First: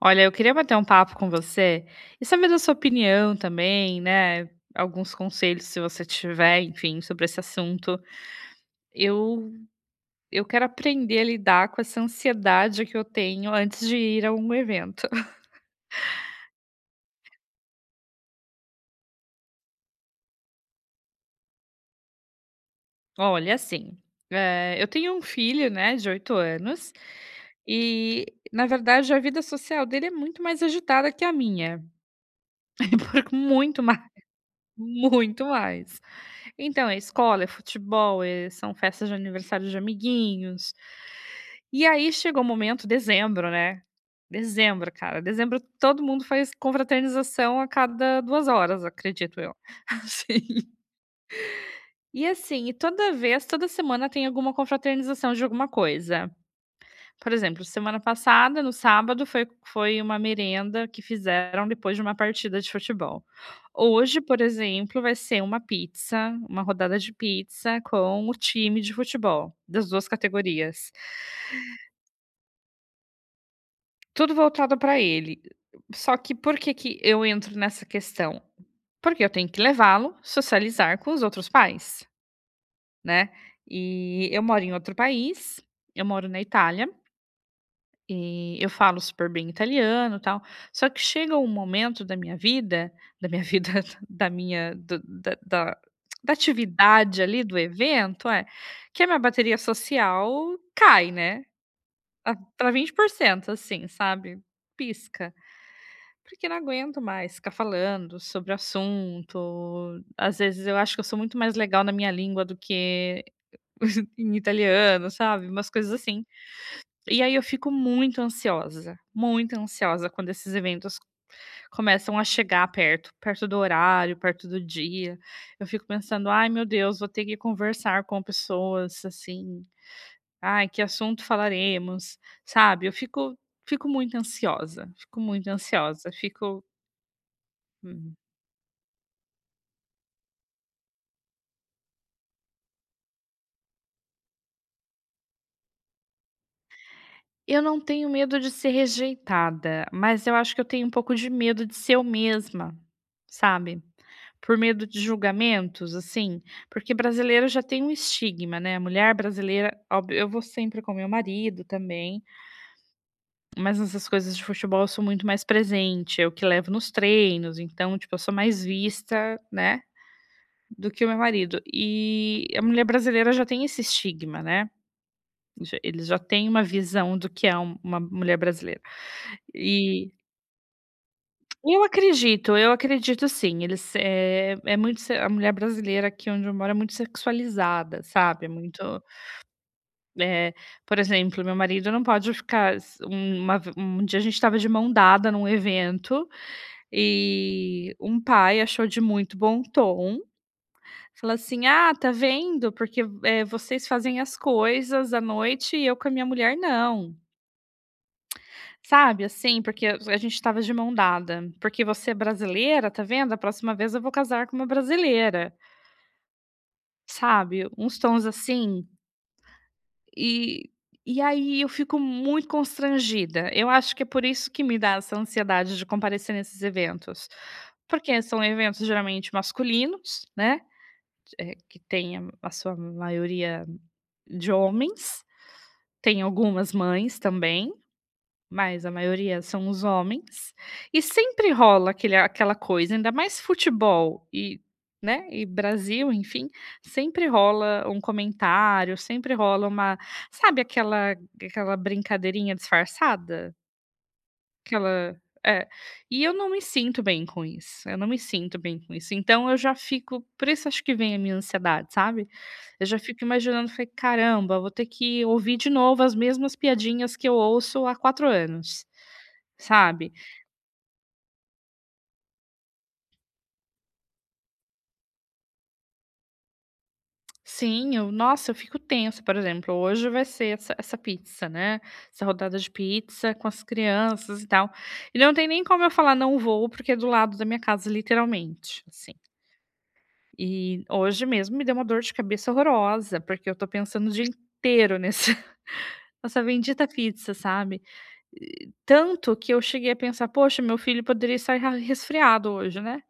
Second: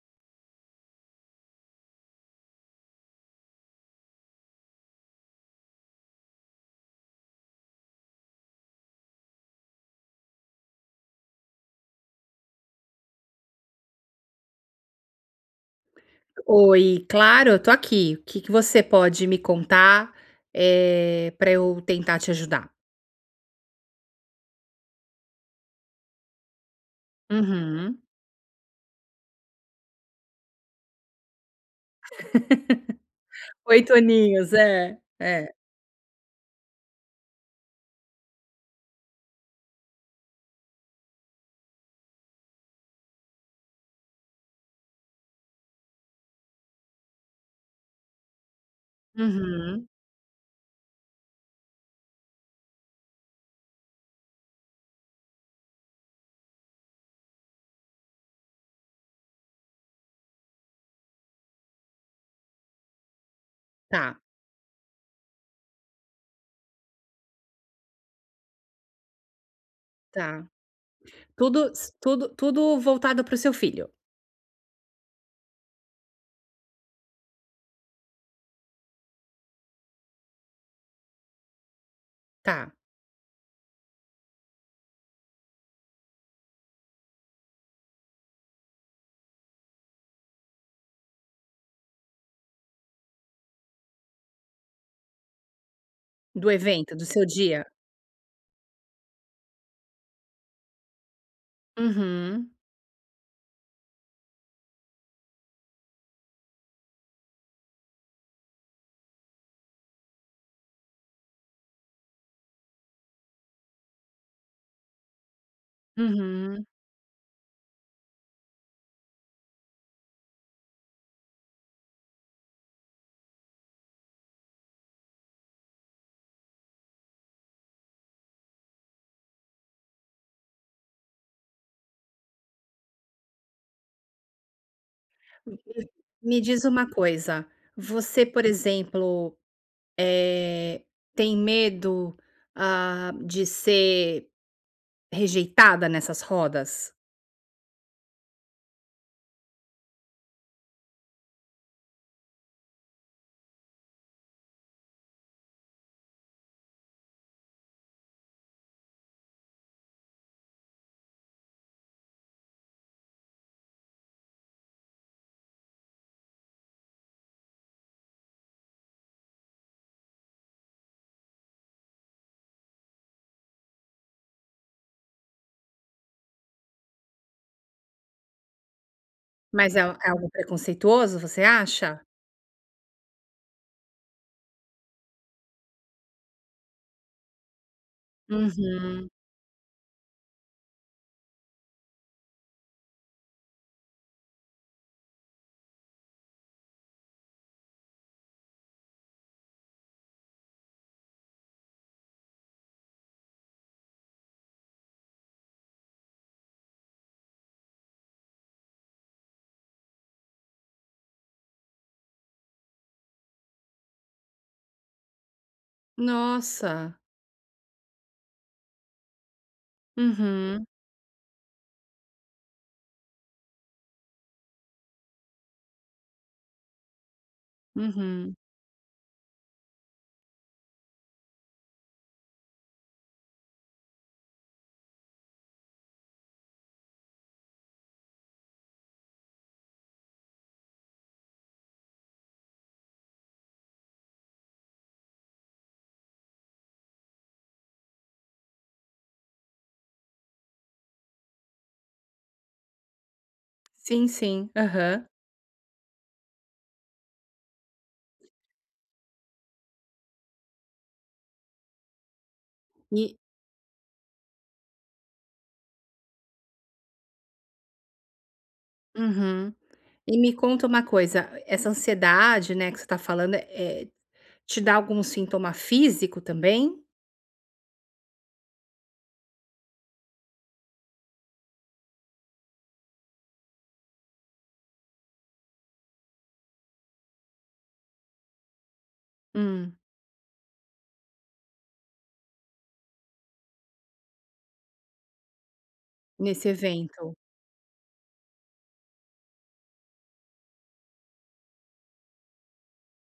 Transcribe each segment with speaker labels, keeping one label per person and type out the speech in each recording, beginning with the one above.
Speaker 1: Olha, eu queria bater um papo com você e saber da sua opinião também, né? Alguns conselhos, se você tiver, enfim, sobre esse assunto. Eu, eu quero aprender a lidar com essa ansiedade que eu tenho antes de ir a um evento.
Speaker 2: Oi, claro, eu tô aqui. O que que você pode me contar, pra eu tentar te ajudar?
Speaker 1: Olha, assim, eu tenho um filho, né, de 8 anos,
Speaker 2: Uhum.
Speaker 1: e na verdade a vida social dele é muito mais agitada que a minha, por muito
Speaker 2: 8 aninhos, é,
Speaker 1: Muito
Speaker 2: é.
Speaker 1: mais. Então é escola, é futebol, são festas de aniversário de amiguinhos. E aí chegou o momento dezembro, né. Dezembro, cara, dezembro todo mundo faz confraternização a cada 2 horas, acredito eu.
Speaker 2: Uhum.
Speaker 1: Assim. E assim, e toda semana tem alguma confraternização de alguma coisa. Por exemplo, semana passada, no sábado, foi uma merenda que fizeram depois de uma partida de futebol.
Speaker 2: Tá,
Speaker 1: Hoje, por exemplo, vai ser uma pizza, uma rodada de pizza com o time de futebol, das 2
Speaker 2: tá.
Speaker 1: categorias.
Speaker 2: Tudo tudo voltado para o seu filho?
Speaker 1: Tudo voltado para ele. Só que por que que eu entro nessa questão? Porque eu tenho que levá-lo, socializar com os outros pais,
Speaker 2: Tá.
Speaker 1: né. E eu moro em outro país, eu moro na Itália. E eu falo super bem italiano, tal. Só que chega um momento da minha vida, da minha do da da da
Speaker 2: Do evento, do
Speaker 1: atividade
Speaker 2: seu
Speaker 1: ali do
Speaker 2: dia?
Speaker 1: evento, que a minha bateria social cai, né, a
Speaker 2: Uhum,
Speaker 1: pra 20%, assim, sabe, pisca, porque não aguento mais ficar falando sobre o assunto. Às vezes eu acho que eu sou muito mais legal na minha língua do que em italiano, sabe, umas coisas assim.
Speaker 2: uhum.
Speaker 1: E aí eu fico muito ansiosa quando esses eventos começam a chegar perto, perto do horário, perto do dia. Eu fico pensando: "Ai, meu Deus, vou ter que conversar com pessoas, assim, ai, que assunto falaremos?", sabe. Eu fico muito ansiosa, fico muito
Speaker 2: Me
Speaker 1: ansiosa,
Speaker 2: me diz
Speaker 1: fico
Speaker 2: uma coisa,
Speaker 1: hum,
Speaker 2: você, por exemplo, eh, tem medo, de ser rejeitada nessas rodas?
Speaker 1: Eu não tenho medo de ser rejeitada, mas eu acho que eu tenho um pouco de medo de ser eu mesma, sabe? Por medo de julgamentos, assim, porque brasileiro já tem um estigma, né? Mulher brasileira, óbvio, eu vou sempre com meu marido também, mas nessas coisas de futebol eu sou muito mais presente, eu que levo nos treinos, então, tipo, eu sou mais vista, né? Do que o meu marido. E a mulher brasileira já tem esse estigma, né? Já eles já têm uma visão do que é uma mulher brasileira.
Speaker 2: Mas é
Speaker 1: E
Speaker 2: algo preconceituoso, você acha?
Speaker 1: eu acredito sim, eles, eh, é muito se a mulher brasileira aqui onde eu moro é muito sexualizada, sabe, é muito,
Speaker 2: Uhum.
Speaker 1: eh, por exemplo, meu marido não pode ficar s Um, uma ve um dia a gente estava de mão dada num evento, e um pai achou de muito bom tom, falou assim: "Ah, tá vendo, porque, eh, vocês fazem as coisas à noite e eu com a minha mulher não". Sabe, assim, porque a gente estava de mão dada, porque você é brasileira, tá vendo? A próxima vez eu vou casar com uma brasileira,
Speaker 2: Nossa.
Speaker 1: sabe? Uns tons assim,
Speaker 2: Uhum,
Speaker 1: e e aí eu fico muito constrangida. Eu acho que é por isso que me dá essa ansiedade de comparecer nesses eventos, porque
Speaker 2: uhum.
Speaker 1: são eventos geralmente masculinos, né, que tem a sua maioria de homens, tem algumas mães também, mas a maioria são os homens, e sempre rola aquele aquela coisa, ainda mais futebol e, né, e Brasil, enfim, sempre rola um comentário, sempre rola uma, sabe aquela brincadeirinha disfarçada?
Speaker 2: Sim, sim. Aham.
Speaker 1: Aquela é. E eu não me sinto bem com isso, eu não me sinto bem com isso, então eu já fico, por isso acho que vem a minha ansiedade, sabe? Eu já
Speaker 2: E
Speaker 1: fico imaginando, falei: "Caramba, vou ter que ouvir de novo as mesmas piadinhas que eu ouço há 4 anos".
Speaker 2: uhum.
Speaker 1: Sabe?
Speaker 2: E me conta uma coisa, essa ansiedade, né, que você está falando, te dá algum sintoma físico também?
Speaker 1: Sim, eu nossa, eu fico tensa, por exemplo, hoje vai ser essa pizza, né, essa rodada de pizza com as crianças e tal, e não tem nem como eu falar: "Não vou", porque é do lado da minha casa, literalmente, assim.
Speaker 2: Hum,
Speaker 1: E hoje mesmo me deu uma dor de cabeça horrorosa, porque eu tô pensando o dia inteiro nesse nessa
Speaker 2: nesse
Speaker 1: bendita
Speaker 2: evento?
Speaker 1: pizza, sabe? E tanto que eu cheguei a pensar: "Poxa, meu filho poderia estar ra resfriado hoje, né?"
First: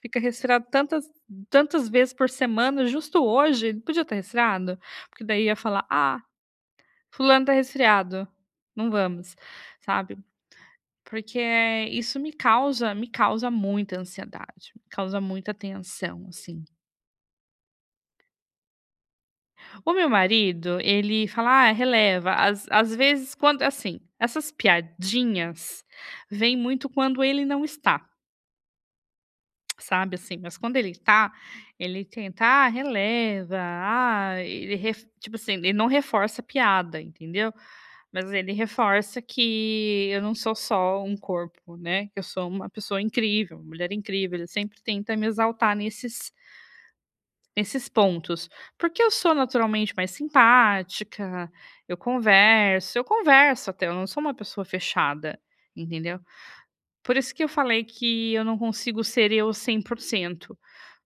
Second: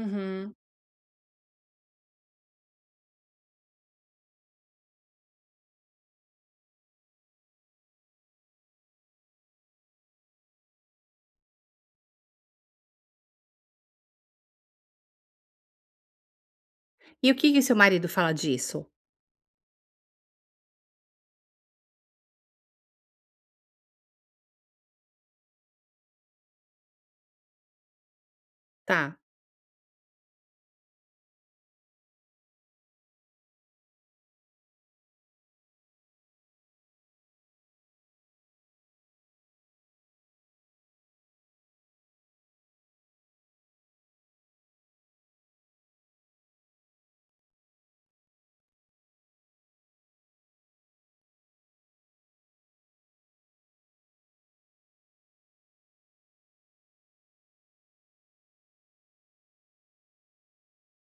Speaker 1: Fica resfriado tantas vezes por semana, justo hoje, ele podia estar resfriado, porque daí ia falar: "Ah, fulano está resfriado, não vamos", sabe. Porque isso me causa muita ansiedade, me causa muita tensão, assim.
Speaker 2: E o que que seu marido fala disso?
Speaker 1: O meu marido, ele fala: "Ah, releva", às vezes quando assim, essas piadinhas vêm muito quando ele não está.
Speaker 2: Tá.
Speaker 1: Sabe, assim, mas quando ele tá, ele tenta: "Ah, releva, ah", ele ref tipo assim, ele não reforça a piada, entendeu? Mas ele reforça que eu não sou só um corpo, né, que eu sou uma pessoa incrível, uma mulher incrível, ele sempre tenta me exaltar nesses pontos. Porque eu sou naturalmente mais simpática, eu converso até, eu não sou uma pessoa fechada, entendeu? Por isso que eu falei que eu não consigo ser eu 100%,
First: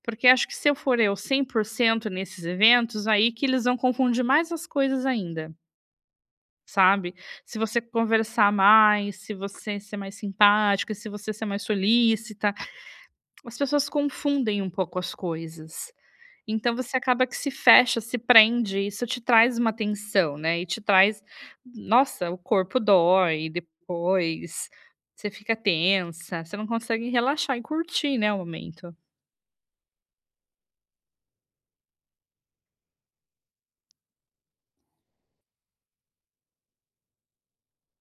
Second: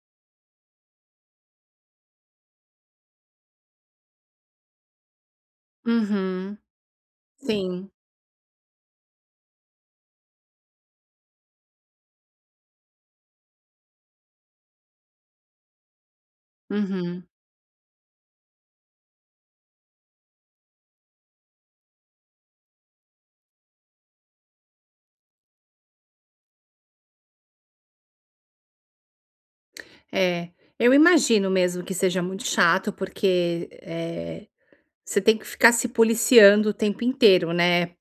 Speaker 1: porque acho que se eu for eu 100% nesses eventos, aí que eles vão confundir mais as coisas ainda,
Speaker 2: Uhum.
Speaker 1: sabe. Se você
Speaker 2: Sim.
Speaker 1: conversar mais, se você ser mais simpática, se você ser mais solícita, as pessoas confundem um pouco as coisas. Então você
Speaker 2: Uhum.
Speaker 1: acaba que se fecha, se prende, e isso te traz uma tensão, né, e te traz, nossa, o corpo dói depois, você fica tensa, você não consegue relaxar e curtir, né, o momento.
Speaker 2: É, eu imagino mesmo que seja muito chato, porque, você tem que ficar se policiando o tempo inteiro, né.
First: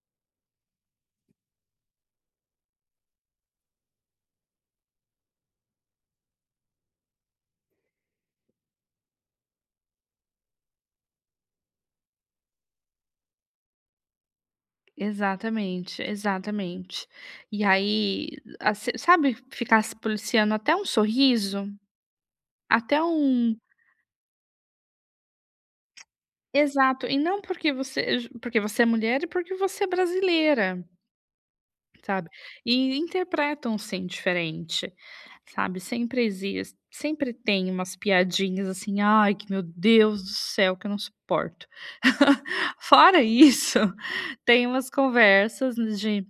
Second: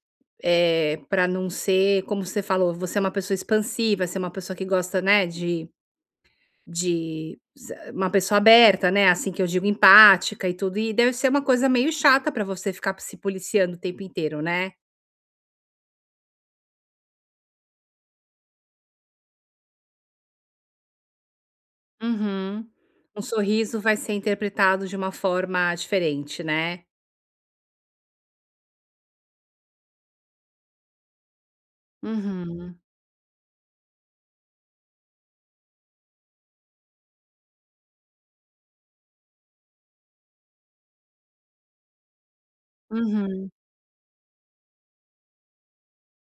Speaker 2: É para não ser como você falou, você é uma pessoa expansiva, você é uma pessoa que gosta, né, de uma pessoa aberta, né, assim que eu digo, empática e tudo, e deve ser uma coisa meio chata para você ficar se policiando o tempo inteiro, né?
Speaker 1: Exatamente, exatamente. E aí, assim, sabe, ficar se policiando até um sorriso,
Speaker 2: Uhum.
Speaker 1: até
Speaker 2: Um
Speaker 1: um
Speaker 2: sorriso vai ser interpretado de uma forma diferente, né?
Speaker 1: exato, e não porque você, porque você é mulher e porque você é brasileira. Sabe,
Speaker 2: Uhum,
Speaker 1: e interpretam sim diferente, sabe, sempre existe, sempre tem umas piadinhas assim, ai que meu Deus do céu que eu não suporto. Fora
Speaker 2: uhum.
Speaker 1: isso, tem umas conversas de:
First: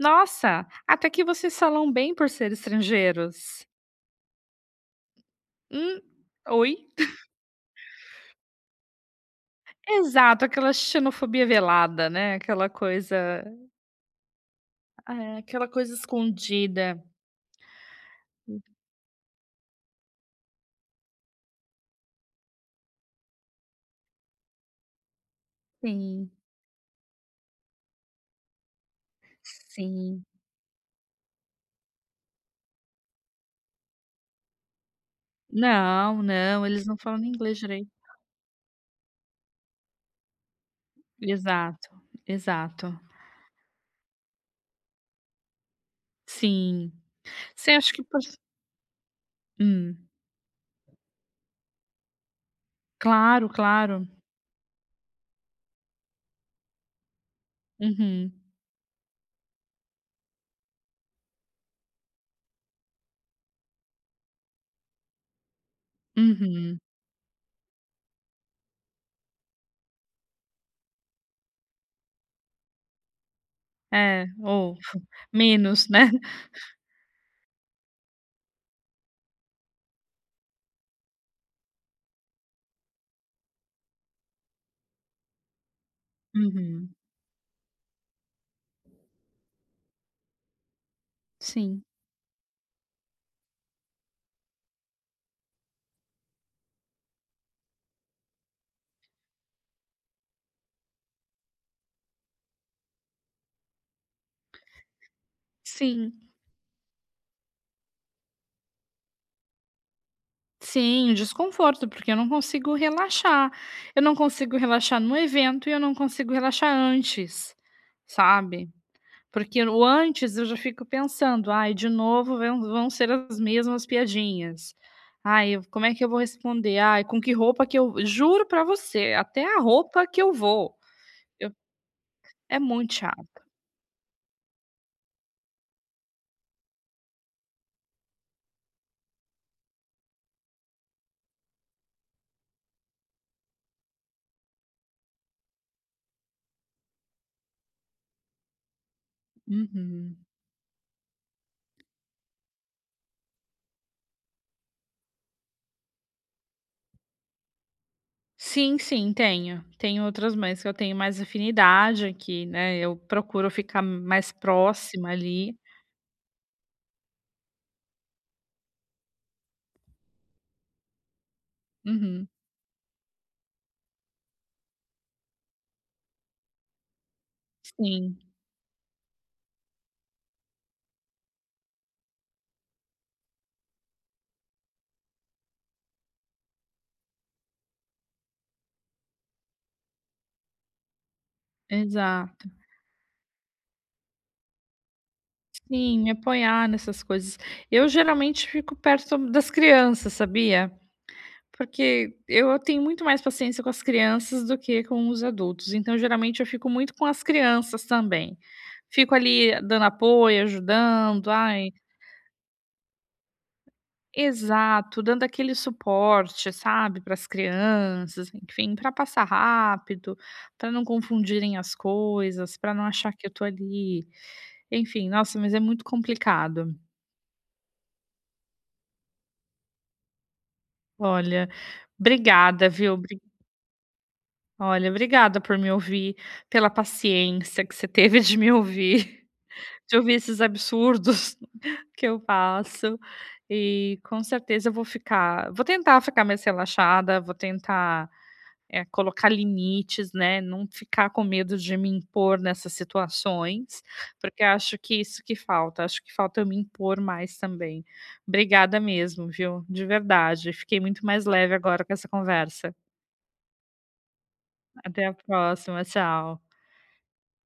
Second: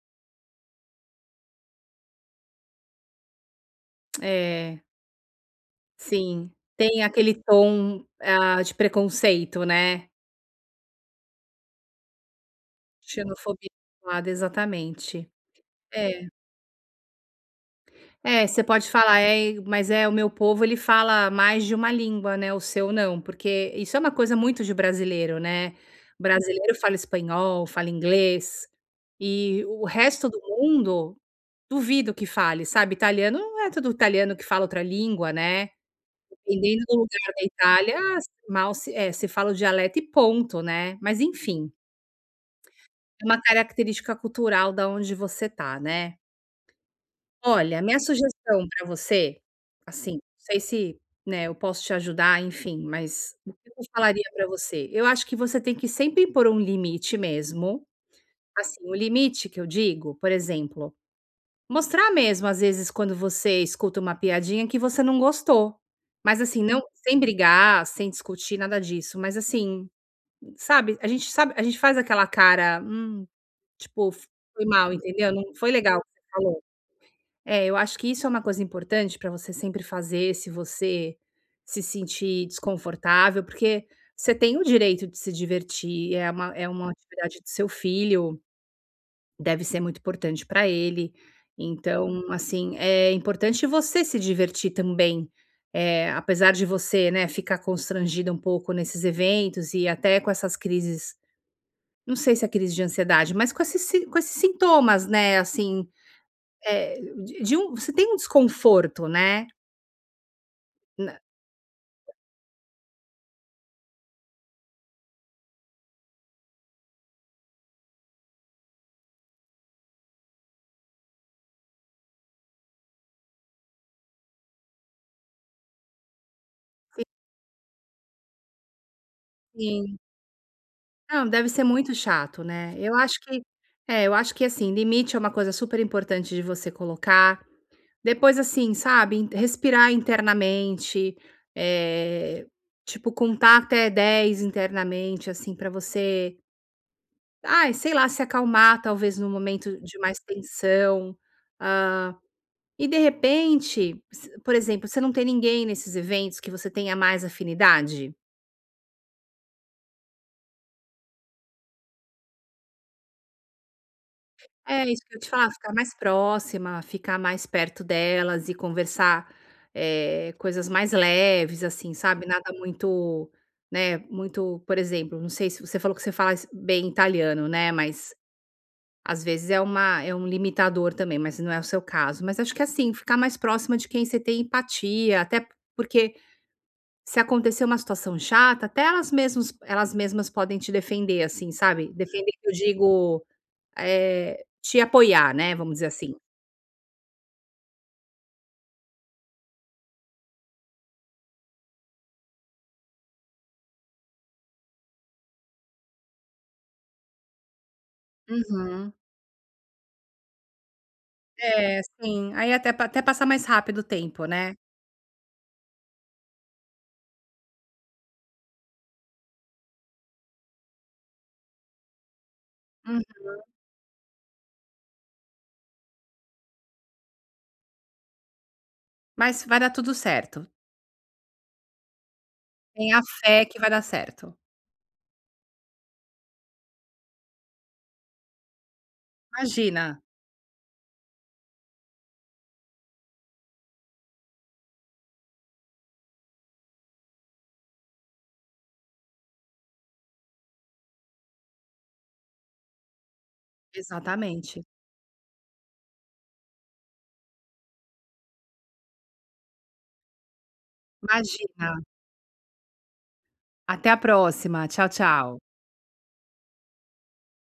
Speaker 1: "Nossa, até que vocês falam bem por ser estrangeiros".
Speaker 2: É,
Speaker 1: Hum,
Speaker 2: sim.
Speaker 1: oi?
Speaker 2: Tem aquele tom, ah, de preconceito, né?
Speaker 1: Exato, aquela xenofobia velada, né, aquela coisa,
Speaker 2: Xenofobia velada, exatamente.
Speaker 1: aquela coisa
Speaker 2: É.
Speaker 1: escondida.
Speaker 2: É, você pode falar: "É, mas é o meu povo, ele fala mais de uma língua, né, o seu não", porque isso é uma coisa muito de brasileiro, né.
Speaker 1: Sim,
Speaker 2: Brasileiro fala espanhol, fala inglês, e o
Speaker 1: sim.
Speaker 2: resto do mundo duvido que fale, sabe. Italiano, não é todo italiano que fala outra língua, né.
Speaker 1: Não, não,
Speaker 2: Dependendo
Speaker 1: eles
Speaker 2: do
Speaker 1: não falam nem
Speaker 2: lugar da
Speaker 1: inglês direito.
Speaker 2: Itália, mal se é, se fala o dialeto e ponto, né. Mas enfim,
Speaker 1: Exato, exato.
Speaker 2: é uma característica cultural da onde você tá, né.
Speaker 1: Sim. Você
Speaker 2: Olha,
Speaker 1: acha
Speaker 2: minha
Speaker 1: que por
Speaker 2: sugestão para você,
Speaker 1: hum.
Speaker 2: assim, não sei se, né, eu posso te ajudar, enfim, mas
Speaker 1: Claro,
Speaker 2: o que eu
Speaker 1: claro.
Speaker 2: falaria para você? Eu acho que você tem que sempre impor um limite mesmo,
Speaker 1: Uhum,
Speaker 2: assim, o limite que eu digo, por exemplo, mostrar mesmo, às vezes, quando você escuta uma piadinha que você não gostou, mas assim, não,
Speaker 1: uhum.
Speaker 2: sem brigar, sem discutir, nada disso, mas assim, sabe, a gente faz aquela cara, tipo,
Speaker 1: É,
Speaker 2: "Foi
Speaker 1: ou
Speaker 2: mal", entendeu? "Não foi
Speaker 1: menos,
Speaker 2: legal o que
Speaker 1: né.
Speaker 2: você falou". É, eu acho que isso é uma coisa importante para você sempre fazer, se você se sentir desconfortável, porque você tem o direito de se divertir, é uma
Speaker 1: Uhum.
Speaker 2: atividade do seu filho, deve ser muito importante para ele.
Speaker 1: Sim,
Speaker 2: Então, assim, é importante você se divertir também, apesar de você, né, ficar constrangida um pouco nesses eventos e até com essas crises, não sei se é crise de ansiedade, mas com esses si com esses sintomas, né, assim,
Speaker 1: sim,
Speaker 2: é, de um você tem um desconforto, né,
Speaker 1: sim,
Speaker 2: na
Speaker 1: desconforto, porque eu não consigo relaxar. Eu não consigo relaxar no evento e eu não consigo relaxar antes, sabe. Porque o antes eu já fico pensando: "Ai, de novo vão ser as mesmas piadinhas. Ai, como é que eu vou responder? Ai, com que roupa que eu" juro pra você, até a
Speaker 2: Sim.
Speaker 1: roupa que eu vou,
Speaker 2: Não, deve
Speaker 1: eu
Speaker 2: ser muito chato,
Speaker 1: é
Speaker 2: né. Eu
Speaker 1: muito
Speaker 2: acho que
Speaker 1: chato.
Speaker 2: é, eu acho que, assim, limite é uma coisa super importante de você colocar. Depois, assim, sabe, in respirar internamente, eh, tipo, contar até 10 internamente, assim, pra você, ai, sei lá, se acalmar, talvez, num momento de
Speaker 1: Uhum.
Speaker 2: mais tensão. Hã, e de repente, se por exemplo, você não tem ninguém nesses eventos que você tenha mais afinidade?
Speaker 1: Sim, sim, tenho. Tenho outras mães que eu tenho mais afinidade, aqui né, eu procuro ficar mais
Speaker 2: É isso
Speaker 1: próxima
Speaker 2: que eu ia te falar,
Speaker 1: ali.
Speaker 2: ficar mais próxima, ficar mais perto delas e conversar, coisas mais leves, assim, sabe,
Speaker 1: Uhum.
Speaker 2: nada muito, né, muito por exemplo, não sei se você falou que você fala es bem italiano, né, mas
Speaker 1: Sim,
Speaker 2: às vezes é uma é um limitador também, mas não é o seu caso. Mas acho que, é assim, ficar mais próxima de quem você tem empatia, até porque se acontecer uma situação chata, até elas mesmas podem te defender, assim, sabe. Defender que
Speaker 1: exato.
Speaker 2: eu digo, te apoiar, né, vamos dizer
Speaker 1: Sim, me
Speaker 2: assim.
Speaker 1: apoiar nessas coisas. Eu geralmente fico perto das crianças, sabia? Porque eu tenho muito mais paciência com as crianças do que com os adultos, então geralmente eu fico muito com as crianças também.
Speaker 2: Uhum.
Speaker 1: Fico ali dando apoio, ajudando, ai
Speaker 2: É, sim. Aí até pa até passar mais rápido o tempo, né.
Speaker 1: exato, dando aquele suporte, sabe, para as crianças, enfim, para passar rápido, para não confundirem as coisas, para não
Speaker 2: Uhum.
Speaker 1: achar que eu tô ali, enfim, nossa, mas é muito complicado.
Speaker 2: Mas vai dar tudo certo.
Speaker 1: Olha, obrigada, viu?
Speaker 2: Tenha fé que vai dar certo.
Speaker 1: Olha, obrigada por me ouvir, pela paciência que você teve de me ouvir, de
Speaker 2: Imagina.
Speaker 1: ouvir esses absurdos que eu passo. E com certeza eu vou ficar vou tentar ficar mais relaxada, vou tentar, colocar limites, né, não ficar com medo de me impor nessas situações, porque
Speaker 2: Exatamente.
Speaker 1: acho que isso que falta, acho que falta eu me impor mais também. Obrigada mesmo, viu, de verdade. Fiquei muito mais leve
Speaker 2: Imagina.
Speaker 1: agora com essa conversa.
Speaker 2: Até a próxima. Tchau,
Speaker 1: Até a
Speaker 2: tchau.
Speaker 1: próxima, tchau.